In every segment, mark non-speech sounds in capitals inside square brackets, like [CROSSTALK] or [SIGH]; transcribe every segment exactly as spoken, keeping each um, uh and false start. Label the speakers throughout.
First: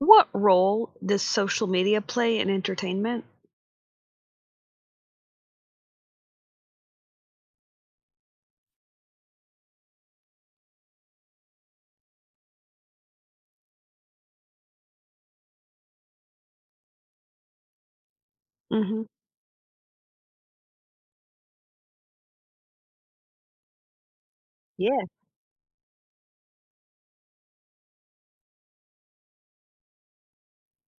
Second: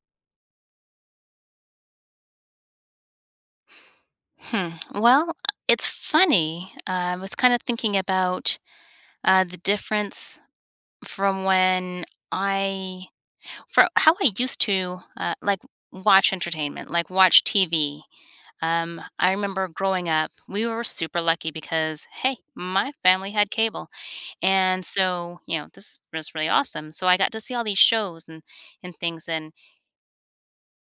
Speaker 1: What role does social media play in entertainment?
Speaker 2: Hmm. Well, it's funny. Uh, I was kind of thinking about uh, the difference from when I, for how I used to uh, like watch entertainment, like watch T V. Um,
Speaker 1: Mhm.
Speaker 2: I remember growing up, we were super lucky because, hey, my family had cable. And
Speaker 1: Yeah,
Speaker 2: so, you know, this was really awesome. So I got to see all these shows and, and things. And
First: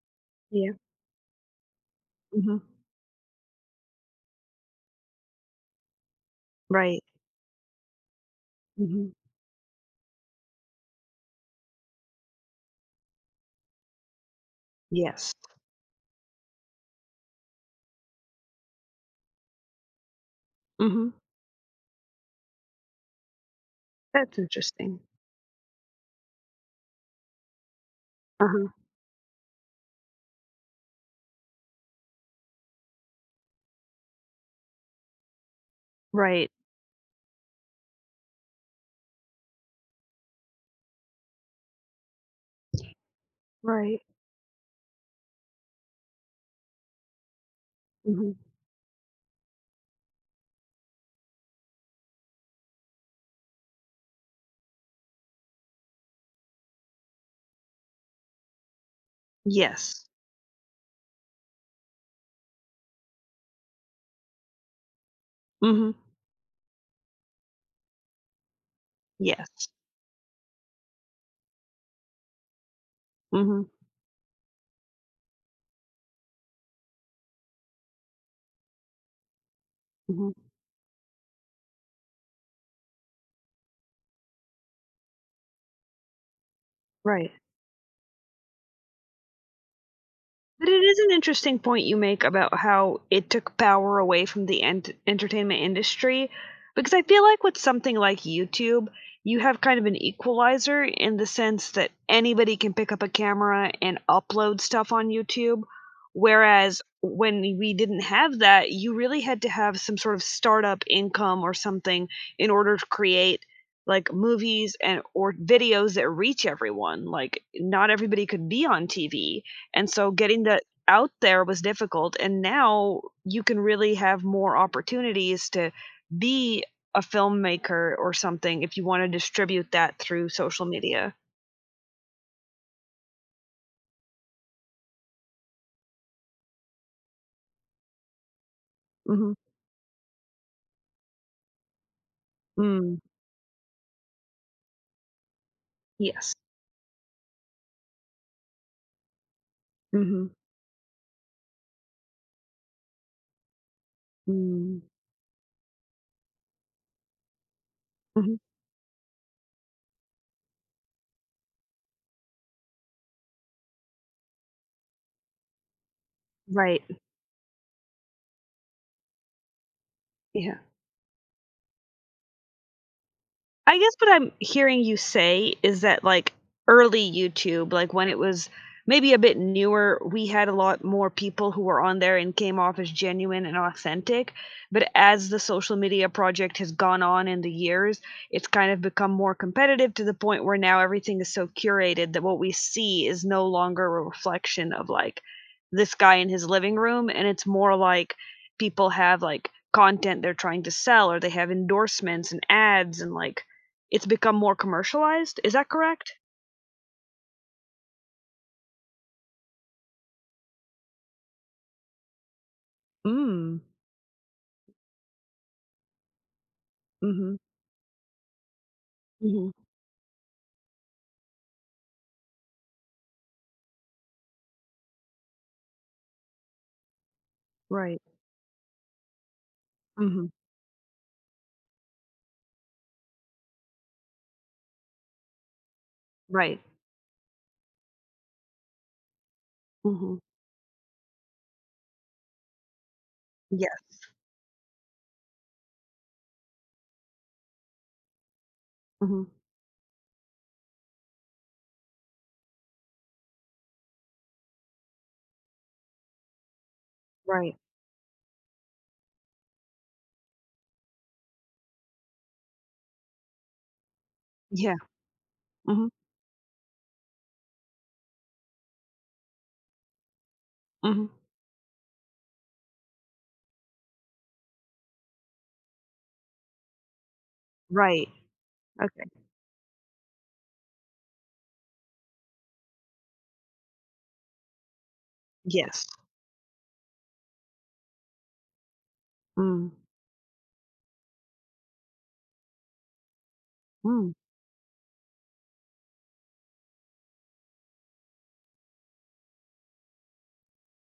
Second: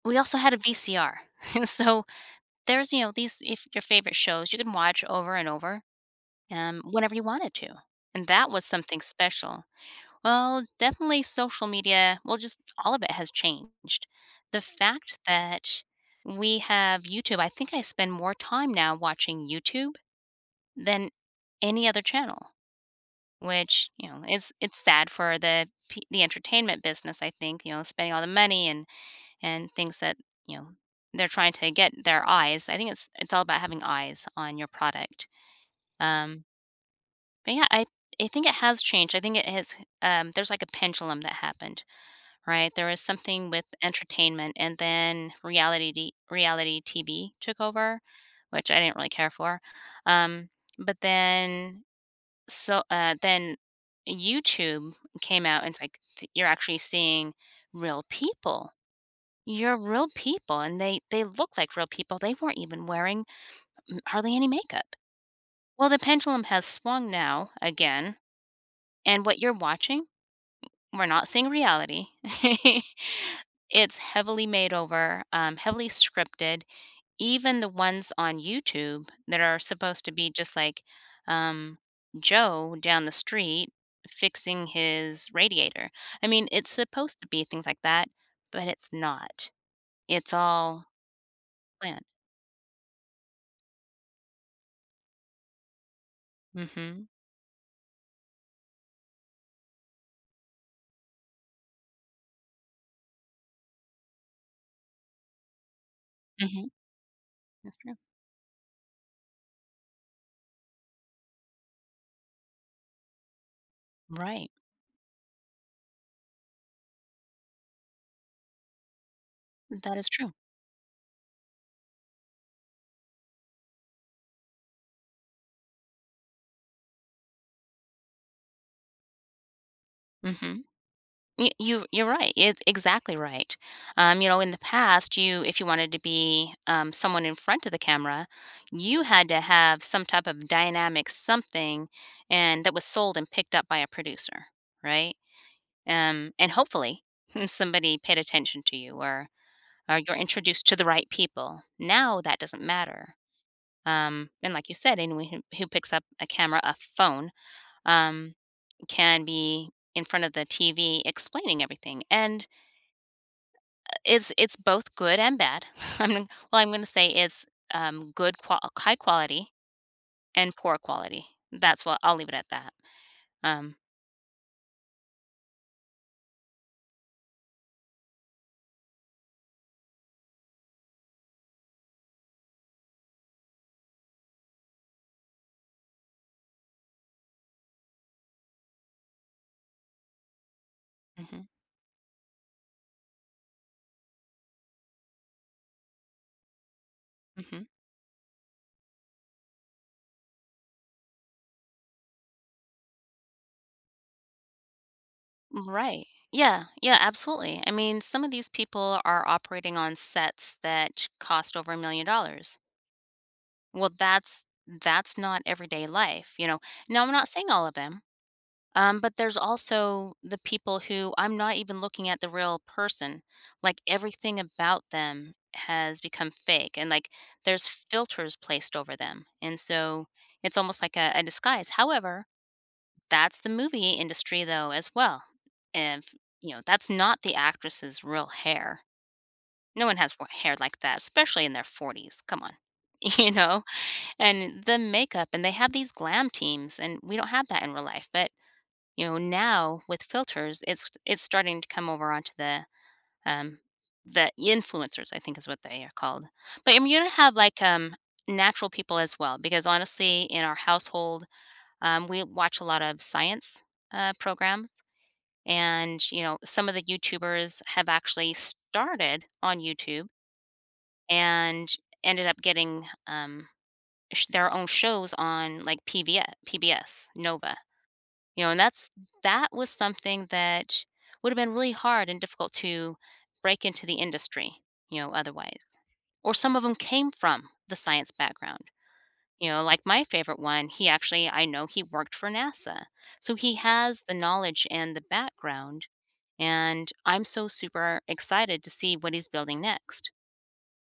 Speaker 2: we also had a
Speaker 1: yeah.
Speaker 2: V C R. [LAUGHS] So
Speaker 1: Mhm.
Speaker 2: there's, you know, these, if your favorite shows you can watch over and over um,
Speaker 1: Right.
Speaker 2: whenever you wanted to. And that was something
Speaker 1: Mhm.
Speaker 2: special. Well, definitely social media, well, just all of it has changed. The fact
Speaker 1: Yes.
Speaker 2: that we have YouTube, I think I spend more time now watching YouTube
Speaker 1: Mhm.
Speaker 2: than any other channel, which, you know,
Speaker 1: That's
Speaker 2: it's it's
Speaker 1: interesting.
Speaker 2: sad for the p- the entertainment business, I think, you know, spending all the
Speaker 1: Uh-huh.
Speaker 2: money and and things that, you know, they're trying to get their eyes. I think it's it's all about having eyes on your product. Um
Speaker 1: Right.
Speaker 2: But yeah, I I think it has changed. I think it has um There's like a pendulum that happened, right? There was something with
Speaker 1: Right.
Speaker 2: entertainment and then reality t- reality T V took over,
Speaker 1: Mhm.
Speaker 2: which I didn't really care for. Um but then so uh then YouTube came out, and it's like th- you're actually seeing real people. You're
Speaker 1: Yes.
Speaker 2: real people, and they they look like real people. They weren't even wearing mm, hardly any makeup. Well,
Speaker 1: Mhm.
Speaker 2: the pendulum has swung now again, and what you're
Speaker 1: Yes.
Speaker 2: watching, we're not seeing reality. [LAUGHS]
Speaker 1: Mhm.
Speaker 2: It's heavily made over, um, heavily scripted. Even the ones on YouTube that are supposed to be
Speaker 1: Mhm.
Speaker 2: just like, um, Joe down the street fixing his radiator. I mean, it's supposed to
Speaker 1: Right.
Speaker 2: be things like that, but it's not. It's
Speaker 1: But it
Speaker 2: all
Speaker 1: is an interesting point you
Speaker 2: planned.
Speaker 1: make about how it took power away from the ent- entertainment industry. Because I
Speaker 2: Mhm.
Speaker 1: feel like with something like YouTube, you have kind of an equalizer in the sense that anybody can pick up a camera and upload stuff on YouTube.
Speaker 2: Mhm.
Speaker 1: Whereas when we
Speaker 2: That's true.
Speaker 1: didn't have that, you really had to have some sort of startup income or something in order to create like
Speaker 2: Right.
Speaker 1: movies and or videos that reach everyone. Like not everybody could be on T V, and
Speaker 2: That is
Speaker 1: so
Speaker 2: true.
Speaker 1: getting that out there was difficult, and now you can really have more opportunities to be a filmmaker or something if you wanna distribute that through
Speaker 2: Mhm.
Speaker 1: social media.
Speaker 2: Y you you're right, it's exactly right. Um, you know, in the past, you if you wanted to be, um, someone in front of the camera, you had
Speaker 1: Mhm.
Speaker 2: to have some type of dynamic something, and that was
Speaker 1: Mm.
Speaker 2: sold and picked up by a producer, right? Um,
Speaker 1: Yes.
Speaker 2: and hopefully, [LAUGHS] somebody paid attention to you or or you're
Speaker 1: Mhm.
Speaker 2: introduced to the right people. Now that doesn't matter. Um, and like you
Speaker 1: Mm.
Speaker 2: said, anyone who who picks up a camera, a phone, um,
Speaker 1: Mhm.
Speaker 2: can be in front of the T V explaining everything. And It's it's both good and bad. [LAUGHS] I'm gonna- well, I'm
Speaker 1: Right.
Speaker 2: gonna say it's, um, good qua high quality and
Speaker 1: Yeah.
Speaker 2: poor quality. That's what I'll leave it at that. Um
Speaker 1: I guess what I'm hearing you say is that, like, early YouTube, like, when it was maybe a bit newer, we had a lot more people who were on there and came off as genuine and authentic, but as the social media project has gone on in the years, it's kind of become more competitive to the point where now everything is so
Speaker 2: mhm,
Speaker 1: curated that what we see is no longer a reflection of, like, this guy in his living room, and it's
Speaker 2: mhm.
Speaker 1: more like people have, like, content they're trying to sell or they have endorsements and ads and, like, it's become more commercialized, is that
Speaker 2: Right.
Speaker 1: correct?
Speaker 2: Yeah, yeah, absolutely. I mean, some of these people are operating on sets that cost over one million dollars.
Speaker 1: Mm.
Speaker 2: Well, that's that's not everyday life, you know? Now, I'm not
Speaker 1: Mhm.
Speaker 2: saying all of them. Um, but there's
Speaker 1: Mhm.
Speaker 2: also the people who I'm not even looking at the real person. Like everything about them has become fake, and like there's
Speaker 1: Right.
Speaker 2: filters placed over them. And so
Speaker 1: Mhm.
Speaker 2: it's almost like a, a disguise. However, that's the movie industry though as well. If you
Speaker 1: Right.
Speaker 2: know, that's not the actress's real hair. No one has
Speaker 1: Mhm.
Speaker 2: wa- hair like that, especially in their forties. Come on. [LAUGHS] You know,
Speaker 1: Yes.
Speaker 2: and the makeup, and they have these glam teams, and we don't have that in real life. But you know,
Speaker 1: Mhm.
Speaker 2: now with filters, it's it's starting to come over onto the um the influencers, I think is what they are called. But I'm gonna have
Speaker 1: Right.
Speaker 2: like um natural people as well, because honestly, in our household, um, we watch a lot of science uh, programs,
Speaker 1: Yeah. Mhm.
Speaker 2: and you know, some of the YouTubers have actually started on YouTube
Speaker 1: Mhm.
Speaker 2: and ended up getting um, sh- their own shows on like P B S, P B S, Nova,
Speaker 1: Right.
Speaker 2: you know, and that's
Speaker 1: Okay.
Speaker 2: that was something that would have been really hard and difficult to break into the industry, you know, otherwise.
Speaker 1: Yes.
Speaker 2: Or some of them came from the science background. You know,
Speaker 1: Mm.
Speaker 2: like my favorite one, he actually, I know he worked for NASA. So he has
Speaker 1: Mm.
Speaker 2: the knowledge and the background. And I'm so super excited to see what he's building next.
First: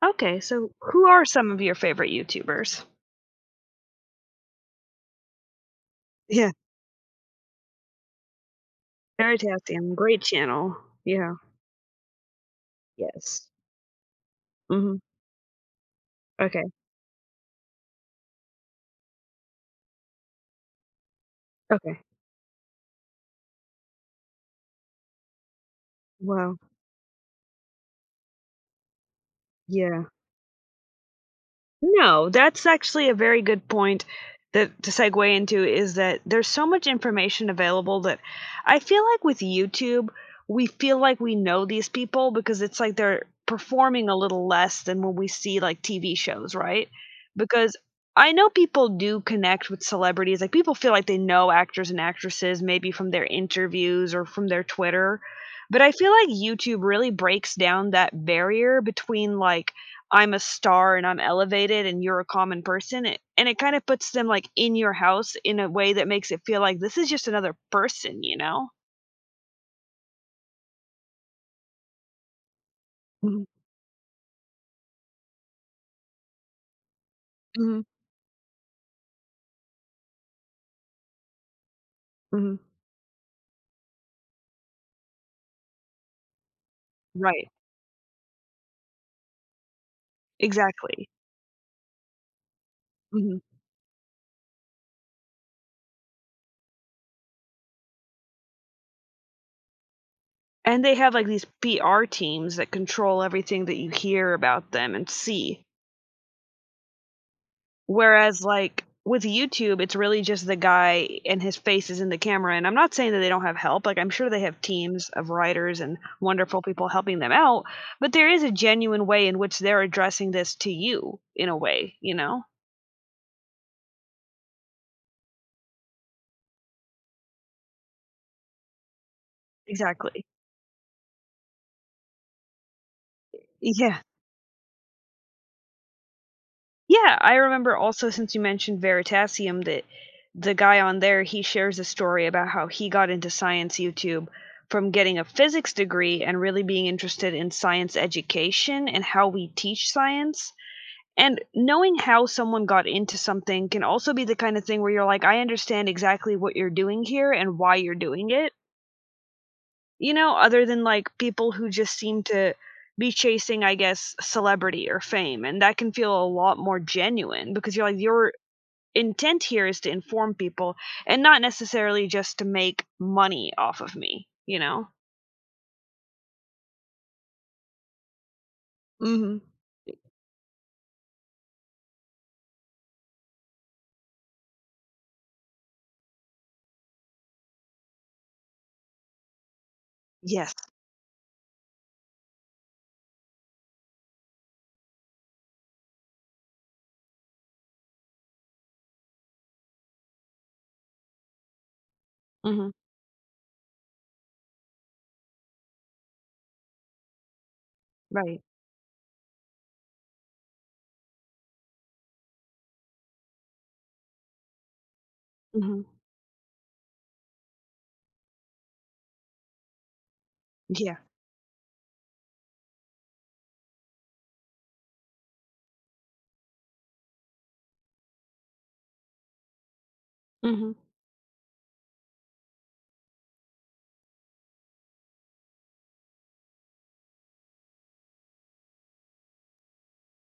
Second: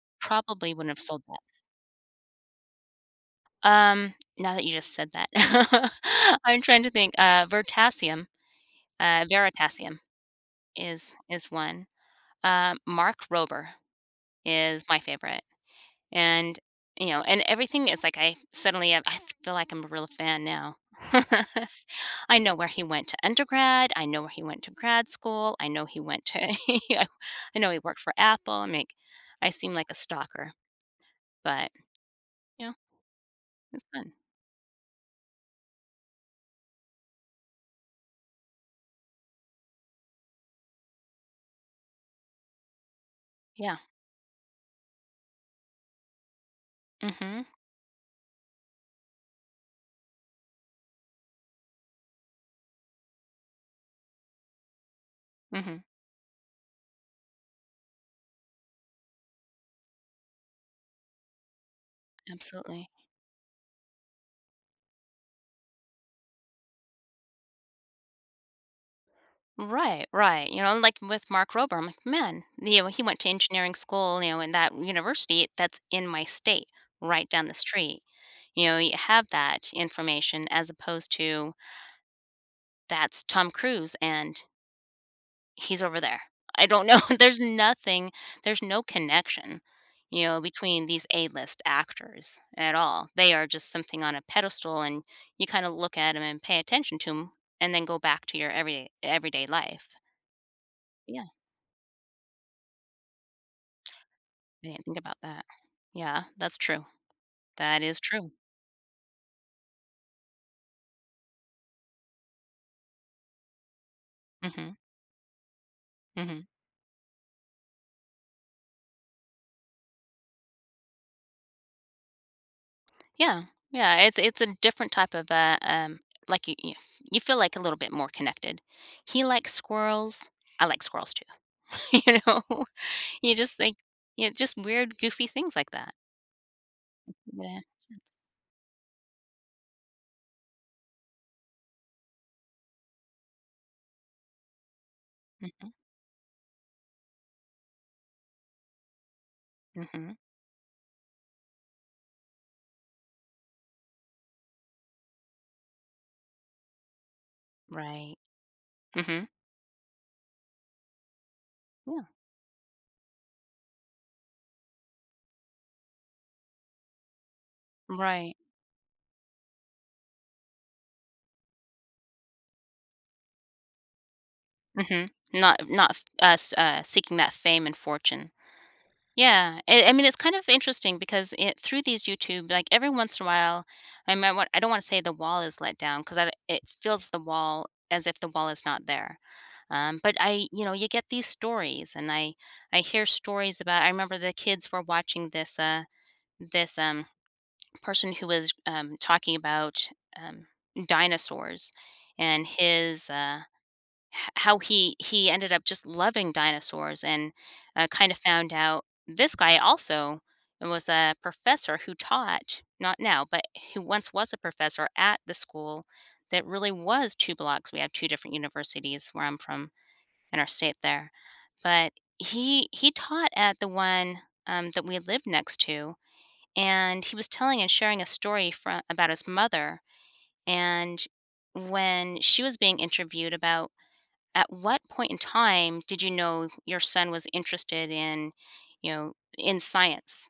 Speaker 1: Okay, so
Speaker 2: Probably wouldn't have
Speaker 1: who
Speaker 2: sold
Speaker 1: are
Speaker 2: that.
Speaker 1: some of your favorite YouTubers?
Speaker 2: Um, now that you just said that, [LAUGHS]
Speaker 1: Yeah.
Speaker 2: I'm trying to think. Uh, Vertasium, uh,
Speaker 1: Veritasium,
Speaker 2: Veritasium
Speaker 1: great channel.
Speaker 2: is
Speaker 1: Yeah.
Speaker 2: is one. Um, Mark
Speaker 1: Yes.
Speaker 2: Rober is my
Speaker 1: Mhm.
Speaker 2: favorite, and,
Speaker 1: Okay.
Speaker 2: you know, and everything is like I suddenly I I feel like I'm a real fan now. [LAUGHS]
Speaker 1: Okay.
Speaker 2: I know where he went to undergrad, I know where he went to grad school, I know he went to [LAUGHS]
Speaker 1: Wow.
Speaker 2: I I know he worked for Apple. I'm like, I seem like a
Speaker 1: Yeah.
Speaker 2: stalker, but,
Speaker 1: No,
Speaker 2: you
Speaker 1: that's
Speaker 2: know,
Speaker 1: actually a very good
Speaker 2: it's
Speaker 1: point
Speaker 2: fun.
Speaker 1: that to segue into is that there's so much information available that I feel like with YouTube, we feel like we know these people because it's like they're
Speaker 2: Yeah.
Speaker 1: performing a little less than when we see like T V shows, right?
Speaker 2: Mhm.
Speaker 1: Because I know people do connect with celebrities. Like people feel like they know actors and actresses maybe from their interviews or from their Twitter.
Speaker 2: Mhm.
Speaker 1: But I feel like YouTube really breaks down that barrier between like I'm a star and I'm elevated and you're a common
Speaker 2: Absolutely.
Speaker 1: person, a and it kind of puts them, like, in your house in a way that makes it feel like this is just another person, you know?
Speaker 2: Right, right. You know, like with Mark Rober, I'm like, man, you know, he went to
Speaker 1: Mhm,
Speaker 2: engineering school, you know, in that university that's in my state, right down the
Speaker 1: mhm,
Speaker 2: street. You know, you have that information as opposed to
Speaker 1: mhm.
Speaker 2: that's Tom Cruise and he's over there. I don't know. [LAUGHS] There's
Speaker 1: Right,
Speaker 2: nothing, there's no connection, you know, between these
Speaker 1: exactly.
Speaker 2: A list actors at all. They
Speaker 1: Mhm.
Speaker 2: are just something on a pedestal, and you kind of look at them and pay attention to them and then go back to your everyday everyday life.
Speaker 1: And they have, like, these P R teams that control everything that you hear
Speaker 2: I
Speaker 1: about
Speaker 2: didn't
Speaker 1: them
Speaker 2: think
Speaker 1: and
Speaker 2: about that.
Speaker 1: see.
Speaker 2: Yeah, that's true. That is true.
Speaker 1: Whereas, like, with YouTube, it's really just the guy and his face is in the camera, and I'm not saying that they don't have help, like, I'm sure they have
Speaker 2: Mhm,
Speaker 1: teams of writers and
Speaker 2: mhm.
Speaker 1: wonderful people helping them out, but there is a genuine way in which they're addressing this to you in a way, you know?
Speaker 2: Yeah, yeah, it's it's a different type of, uh, um, like, you you you feel, like, a little bit more connected. He likes
Speaker 1: Exactly.
Speaker 2: squirrels. I like squirrels too, [LAUGHS] you know? [LAUGHS] You just think,
Speaker 1: Yeah.
Speaker 2: yeah, just weird, goofy things like that.
Speaker 1: Yeah, I
Speaker 2: Yeah.
Speaker 1: remember also since you mentioned Veritasium that the guy on there, he shares a story about how he got into science YouTube from getting a physics
Speaker 2: Mhm,
Speaker 1: degree and really being interested in science education and how we teach
Speaker 2: mhm.
Speaker 1: science. And knowing how someone got into something can also be the kind of thing where you're like, I understand exactly what you're doing here and why you're
Speaker 2: Right.
Speaker 1: doing it.
Speaker 2: Mhm.
Speaker 1: You know, other than like people who just
Speaker 2: Yeah.
Speaker 1: seem to be chasing, I guess, celebrity or fame. And that can feel a lot more genuine because you're like, you're
Speaker 2: Right.
Speaker 1: intent here is to inform people and not necessarily just to make money off of me, you know?
Speaker 2: Mhm. Not not f uh, s uh, seeking that fame and fortune.
Speaker 1: Mhm.
Speaker 2: Yeah, I I mean, it's kind of interesting because it through these YouTube, like every once in a while, I mean, I, want, I don't want to say the wall is let down because it feels the wall as if the wall is not there. Um, but I,
Speaker 1: Yes.
Speaker 2: you know, you get these stories, and I, I hear stories about. I remember the kids were watching this, uh, this um, person who was um, talking about um, dinosaurs, and
Speaker 1: Mhm.
Speaker 2: his uh, h- how he he ended up just loving dinosaurs and uh, kind of
Speaker 1: Right.
Speaker 2: found out this guy also was a professor who taught not now but who once was a professor at the
Speaker 1: Mhm.
Speaker 2: school that really was two blocks. We have two different universities where I'm from in our state
Speaker 1: Yeah.
Speaker 2: there, but he he taught at the one um, that we lived next to, and he was telling and sharing a story from about his mother.
Speaker 1: Mhm.
Speaker 2: And when she was being interviewed about at what point in time did you know your son was interested in, you know in science,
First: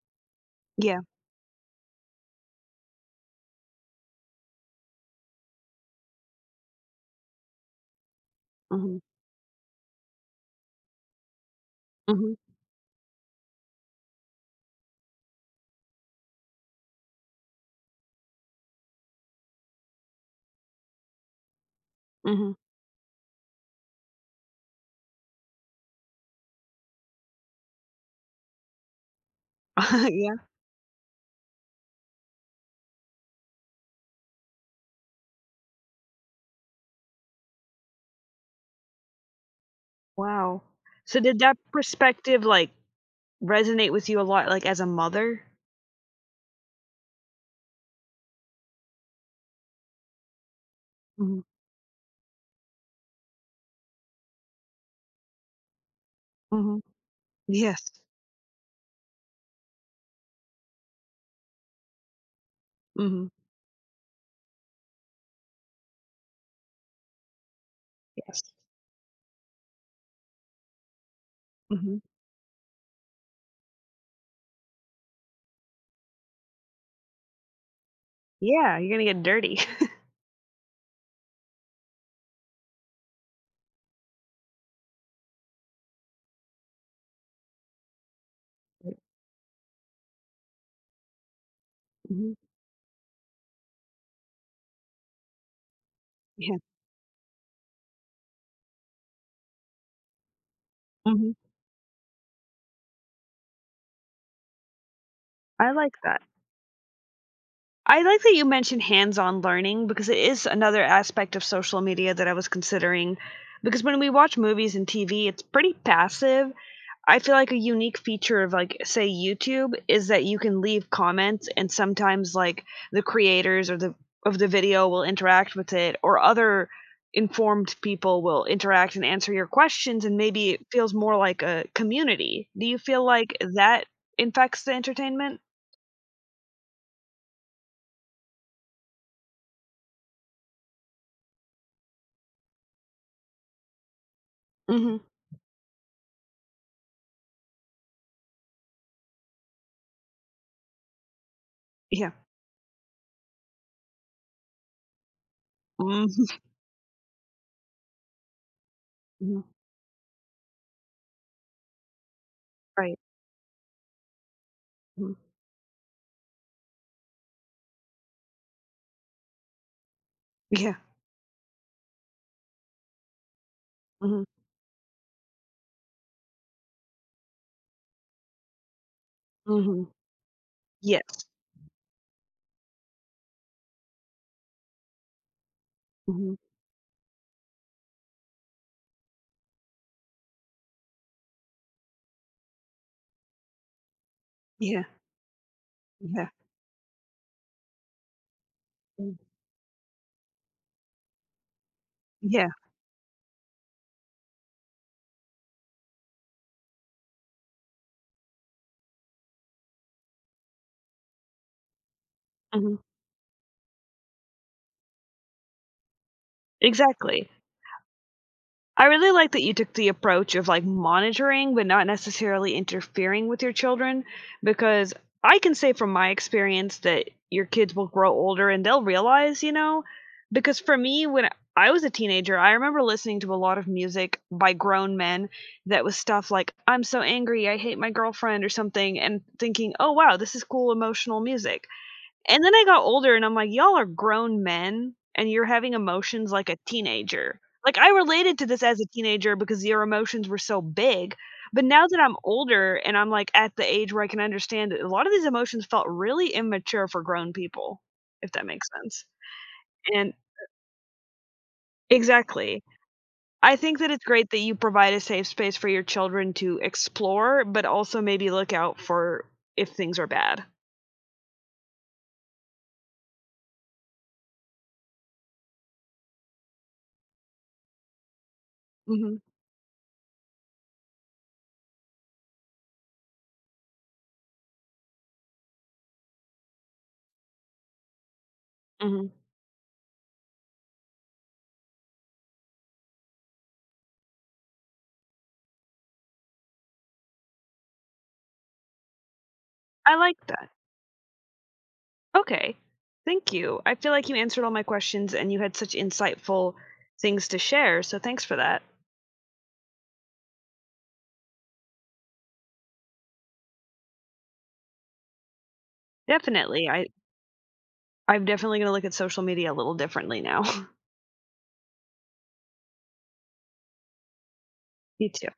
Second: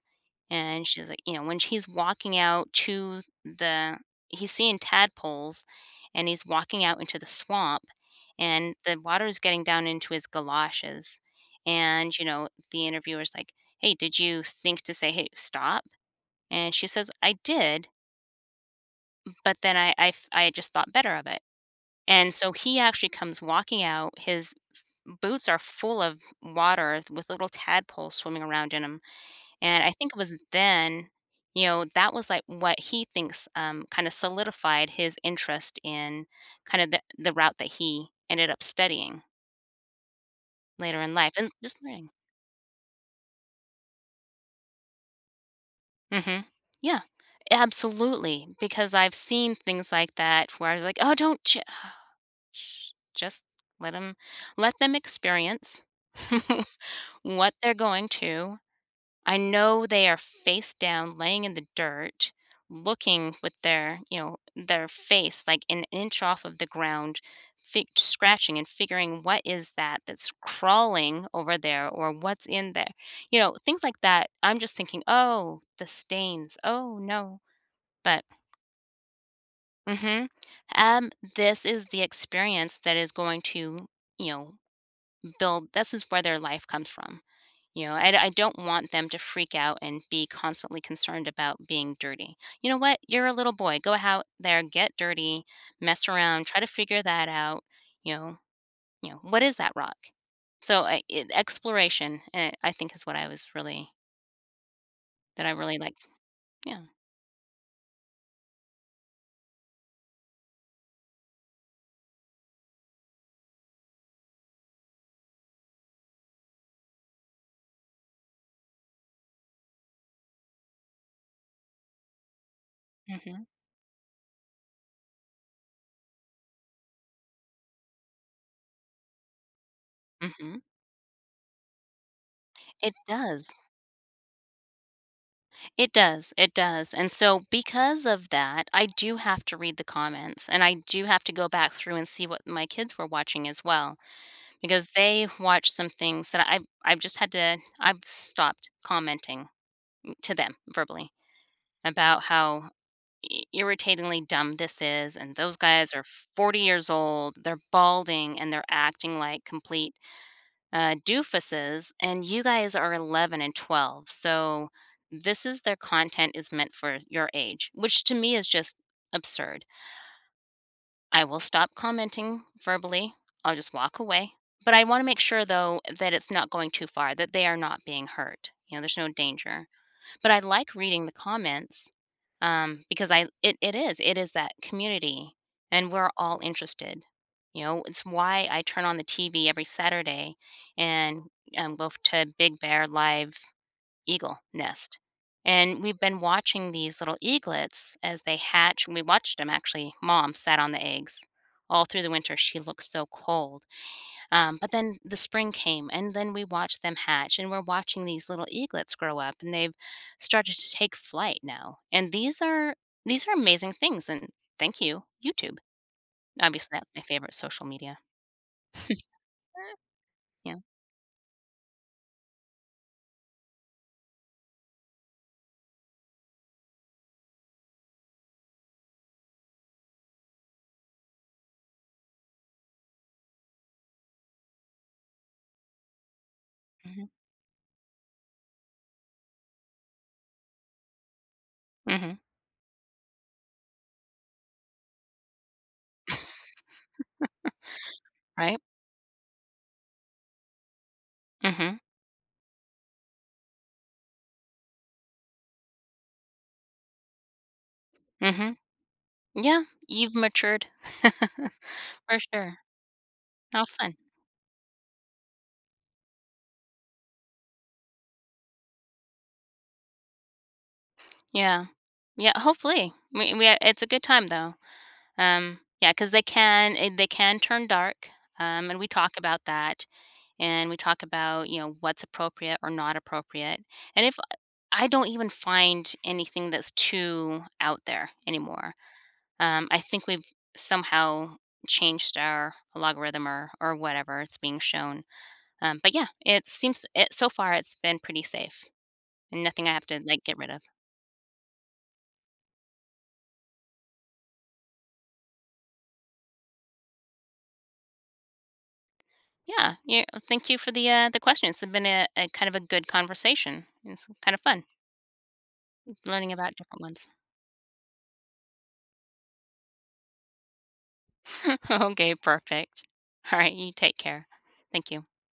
Speaker 2: and
Speaker 1: Yeah.
Speaker 2: she's like, you know when he's walking out to the he's seeing tadpoles, and he's walking out into the swamp, and the
Speaker 1: Mhm.
Speaker 2: water is getting down into his galoshes. And you
Speaker 1: Mhm.
Speaker 2: know the interviewer's like, hey, did you think to say, hey, stop? And she says, I did, but then i i, f- I just thought better of it, and so
Speaker 1: Mhm.
Speaker 2: he actually comes walking out, his boots are full of water with little tadpoles swimming around in them. And I
Speaker 1: [LAUGHS]
Speaker 2: think it was
Speaker 1: Yeah.
Speaker 2: then, you know, that was like what he thinks um, kind of solidified his interest in kind of the, the route that he ended up studying
Speaker 1: Wow.
Speaker 2: later in
Speaker 1: So
Speaker 2: life
Speaker 1: did
Speaker 2: and
Speaker 1: that
Speaker 2: just learning.
Speaker 1: perspective, like, resonate with you a lot, like, as a mother?
Speaker 2: Hmm. Yeah, absolutely. Because I've seen things like that where I was like, oh,
Speaker 1: Mhm.
Speaker 2: don't ch- sh- just let them let them experience [LAUGHS]
Speaker 1: Mhm.
Speaker 2: what they're
Speaker 1: Yes.
Speaker 2: going to. I know they are face down, laying in the dirt,
Speaker 1: Mhm.
Speaker 2: looking with their, you know, their face like an inch off of the ground, fi-
Speaker 1: Yes.
Speaker 2: scratching and figuring what is that that's crawling over there
Speaker 1: Mhm.
Speaker 2: or what's in there. You know, things like that. I'm just thinking, oh, the stains. Oh, no. But,
Speaker 1: Yeah, you're gonna get dirty.
Speaker 2: mm-hmm. um, this is the experience that is going to, you know, they'll this is where their life comes from. You know, I, I don't want them to
Speaker 1: [LAUGHS]
Speaker 2: freak out and be constantly concerned about being
Speaker 1: Mhm.
Speaker 2: dirty. You know what? You're a little boy. Go out there, get dirty, mess around,
Speaker 1: Yeah.
Speaker 2: try to figure that out. You know, you know what is that rock? So I, it,
Speaker 1: Mhm.
Speaker 2: exploration, uh, I think, is what I was really that I
Speaker 1: I
Speaker 2: really
Speaker 1: like
Speaker 2: liked.
Speaker 1: that.
Speaker 2: Yeah.
Speaker 1: I like that you mentioned hands-on learning because it is another aspect of social media that I was considering. Because when we watch movies and T V, it's pretty passive. I feel like a unique feature of like say YouTube is that you can leave comments and sometimes like the
Speaker 2: Hmm.
Speaker 1: creators or the of the video will interact with it or other informed people will interact and answer your questions and maybe
Speaker 2: Hmm.
Speaker 1: it feels more like a community. Do you
Speaker 2: It
Speaker 1: feel like
Speaker 2: does.
Speaker 1: that infects the entertainment?
Speaker 2: It does, it does, and so because of that, I do have to read the comments, and I do have to go back through and see what my kids were watching as well, because
Speaker 1: Mhm.
Speaker 2: they watched some things that I've I've just had to I've stopped commenting to them verbally
Speaker 1: Yeah.
Speaker 2: about how I irritatingly dumb this is, and those guys are
Speaker 1: Mhm.
Speaker 2: forty years old, they're balding, and they're acting like complete uh, doofuses, and you guys are
Speaker 1: Right.
Speaker 2: eleven and twelve. So
Speaker 1: Mhm.
Speaker 2: this is their content is meant for your age, which to me is just absurd.
Speaker 1: Yeah.
Speaker 2: I will stop commenting verbally. I'll just walk
Speaker 1: Mhm.
Speaker 2: away. But I want to make sure though that it's not going too far, that they are not being hurt. You know, there's no danger.
Speaker 1: Mhm.
Speaker 2: But I like reading the
Speaker 1: Yes.
Speaker 2: comments, um, because I it it is it is that community, and we're
Speaker 1: Mhm.
Speaker 2: all interested. You know, it's why I turn on the T V every Saturday and um, go f- to Big Bear Live Eagle
Speaker 1: Yeah.
Speaker 2: Nest. And we've
Speaker 1: Exactly.
Speaker 2: been
Speaker 1: Yeah.
Speaker 2: watching these little eaglets as they hatch. We
Speaker 1: Mm.
Speaker 2: watched them actually. Mom sat on the eggs all through the winter.
Speaker 1: Yeah.
Speaker 2: She looked so cold. Um, but then the spring came, and then we watched them hatch, and we're watching these little eaglets grow up, and they've started to take flight now. And these
Speaker 1: Mhm.
Speaker 2: are these are amazing things. And thank you, YouTube. Obviously, that's my
Speaker 1: Exactly.
Speaker 2: favorite social media.
Speaker 1: I really like that you took
Speaker 2: Mm.
Speaker 1: the approach of
Speaker 2: Yeah.
Speaker 1: like monitoring, but not necessarily interfering with your children, because I can say from my experience that your kids will grow older and they'll realize, you know, because for me, when I was a teenager, I remember listening to a lot of music by grown men that was stuff like, I'm so
Speaker 2: Hmm.
Speaker 1: angry, I hate my girlfriend, or something, and thinking, oh, wow, this is cool emotional music.
Speaker 2: Hmm.
Speaker 1: And then I got older and I'm like, "Y'all are grown men and you're having emotions like a teenager." Like, I related to
Speaker 2: Right.
Speaker 1: this as a teenager because your emotions were so big, but
Speaker 2: Hmm.
Speaker 1: now that I'm older and I'm, like, at the age where I can understand that a lot of these emotions felt really immature for grown people, if that
Speaker 2: Hmm.
Speaker 1: makes sense.
Speaker 2: Yeah,
Speaker 1: And
Speaker 2: you've matured. [LAUGHS] For sure.
Speaker 1: exactly. I
Speaker 2: How
Speaker 1: think that
Speaker 2: fun.
Speaker 1: it's great that you provide a safe space for your children to explore, but also maybe look out for if things are bad.
Speaker 2: Yeah. Yeah, hopefully. We, we uh, It's a good time though. Um yeah, because they can eh, they can turn dark. Um and we talk
Speaker 1: Mhm,
Speaker 2: about that, and we talk about, you know, what's appropriate or not appropriate. And if I don't even find anything that's too out there anymore.
Speaker 1: mhm.
Speaker 2: Um I think we've somehow changed our logarithm or or whatever it's being shown. Um, but yeah, it seems it so far it's been pretty safe, and nothing I have
Speaker 1: I
Speaker 2: to
Speaker 1: like
Speaker 2: like get
Speaker 1: that.
Speaker 2: rid of.
Speaker 1: Okay. Thank you. I feel like you answered all my questions and you had such insightful things to share, so thanks for that.
Speaker 2: Yeah, yeah. Thank you for the uh, the question. It's been a, a kind of a good conversation. It's kind of fun learning about
Speaker 1: Definitely.
Speaker 2: different
Speaker 1: I
Speaker 2: ones.
Speaker 1: I'm definitely going to look at social media a little differently now. [LAUGHS]
Speaker 2: [LAUGHS] Okay, perfect. All right, you take care. Thank you.
Speaker 1: You too.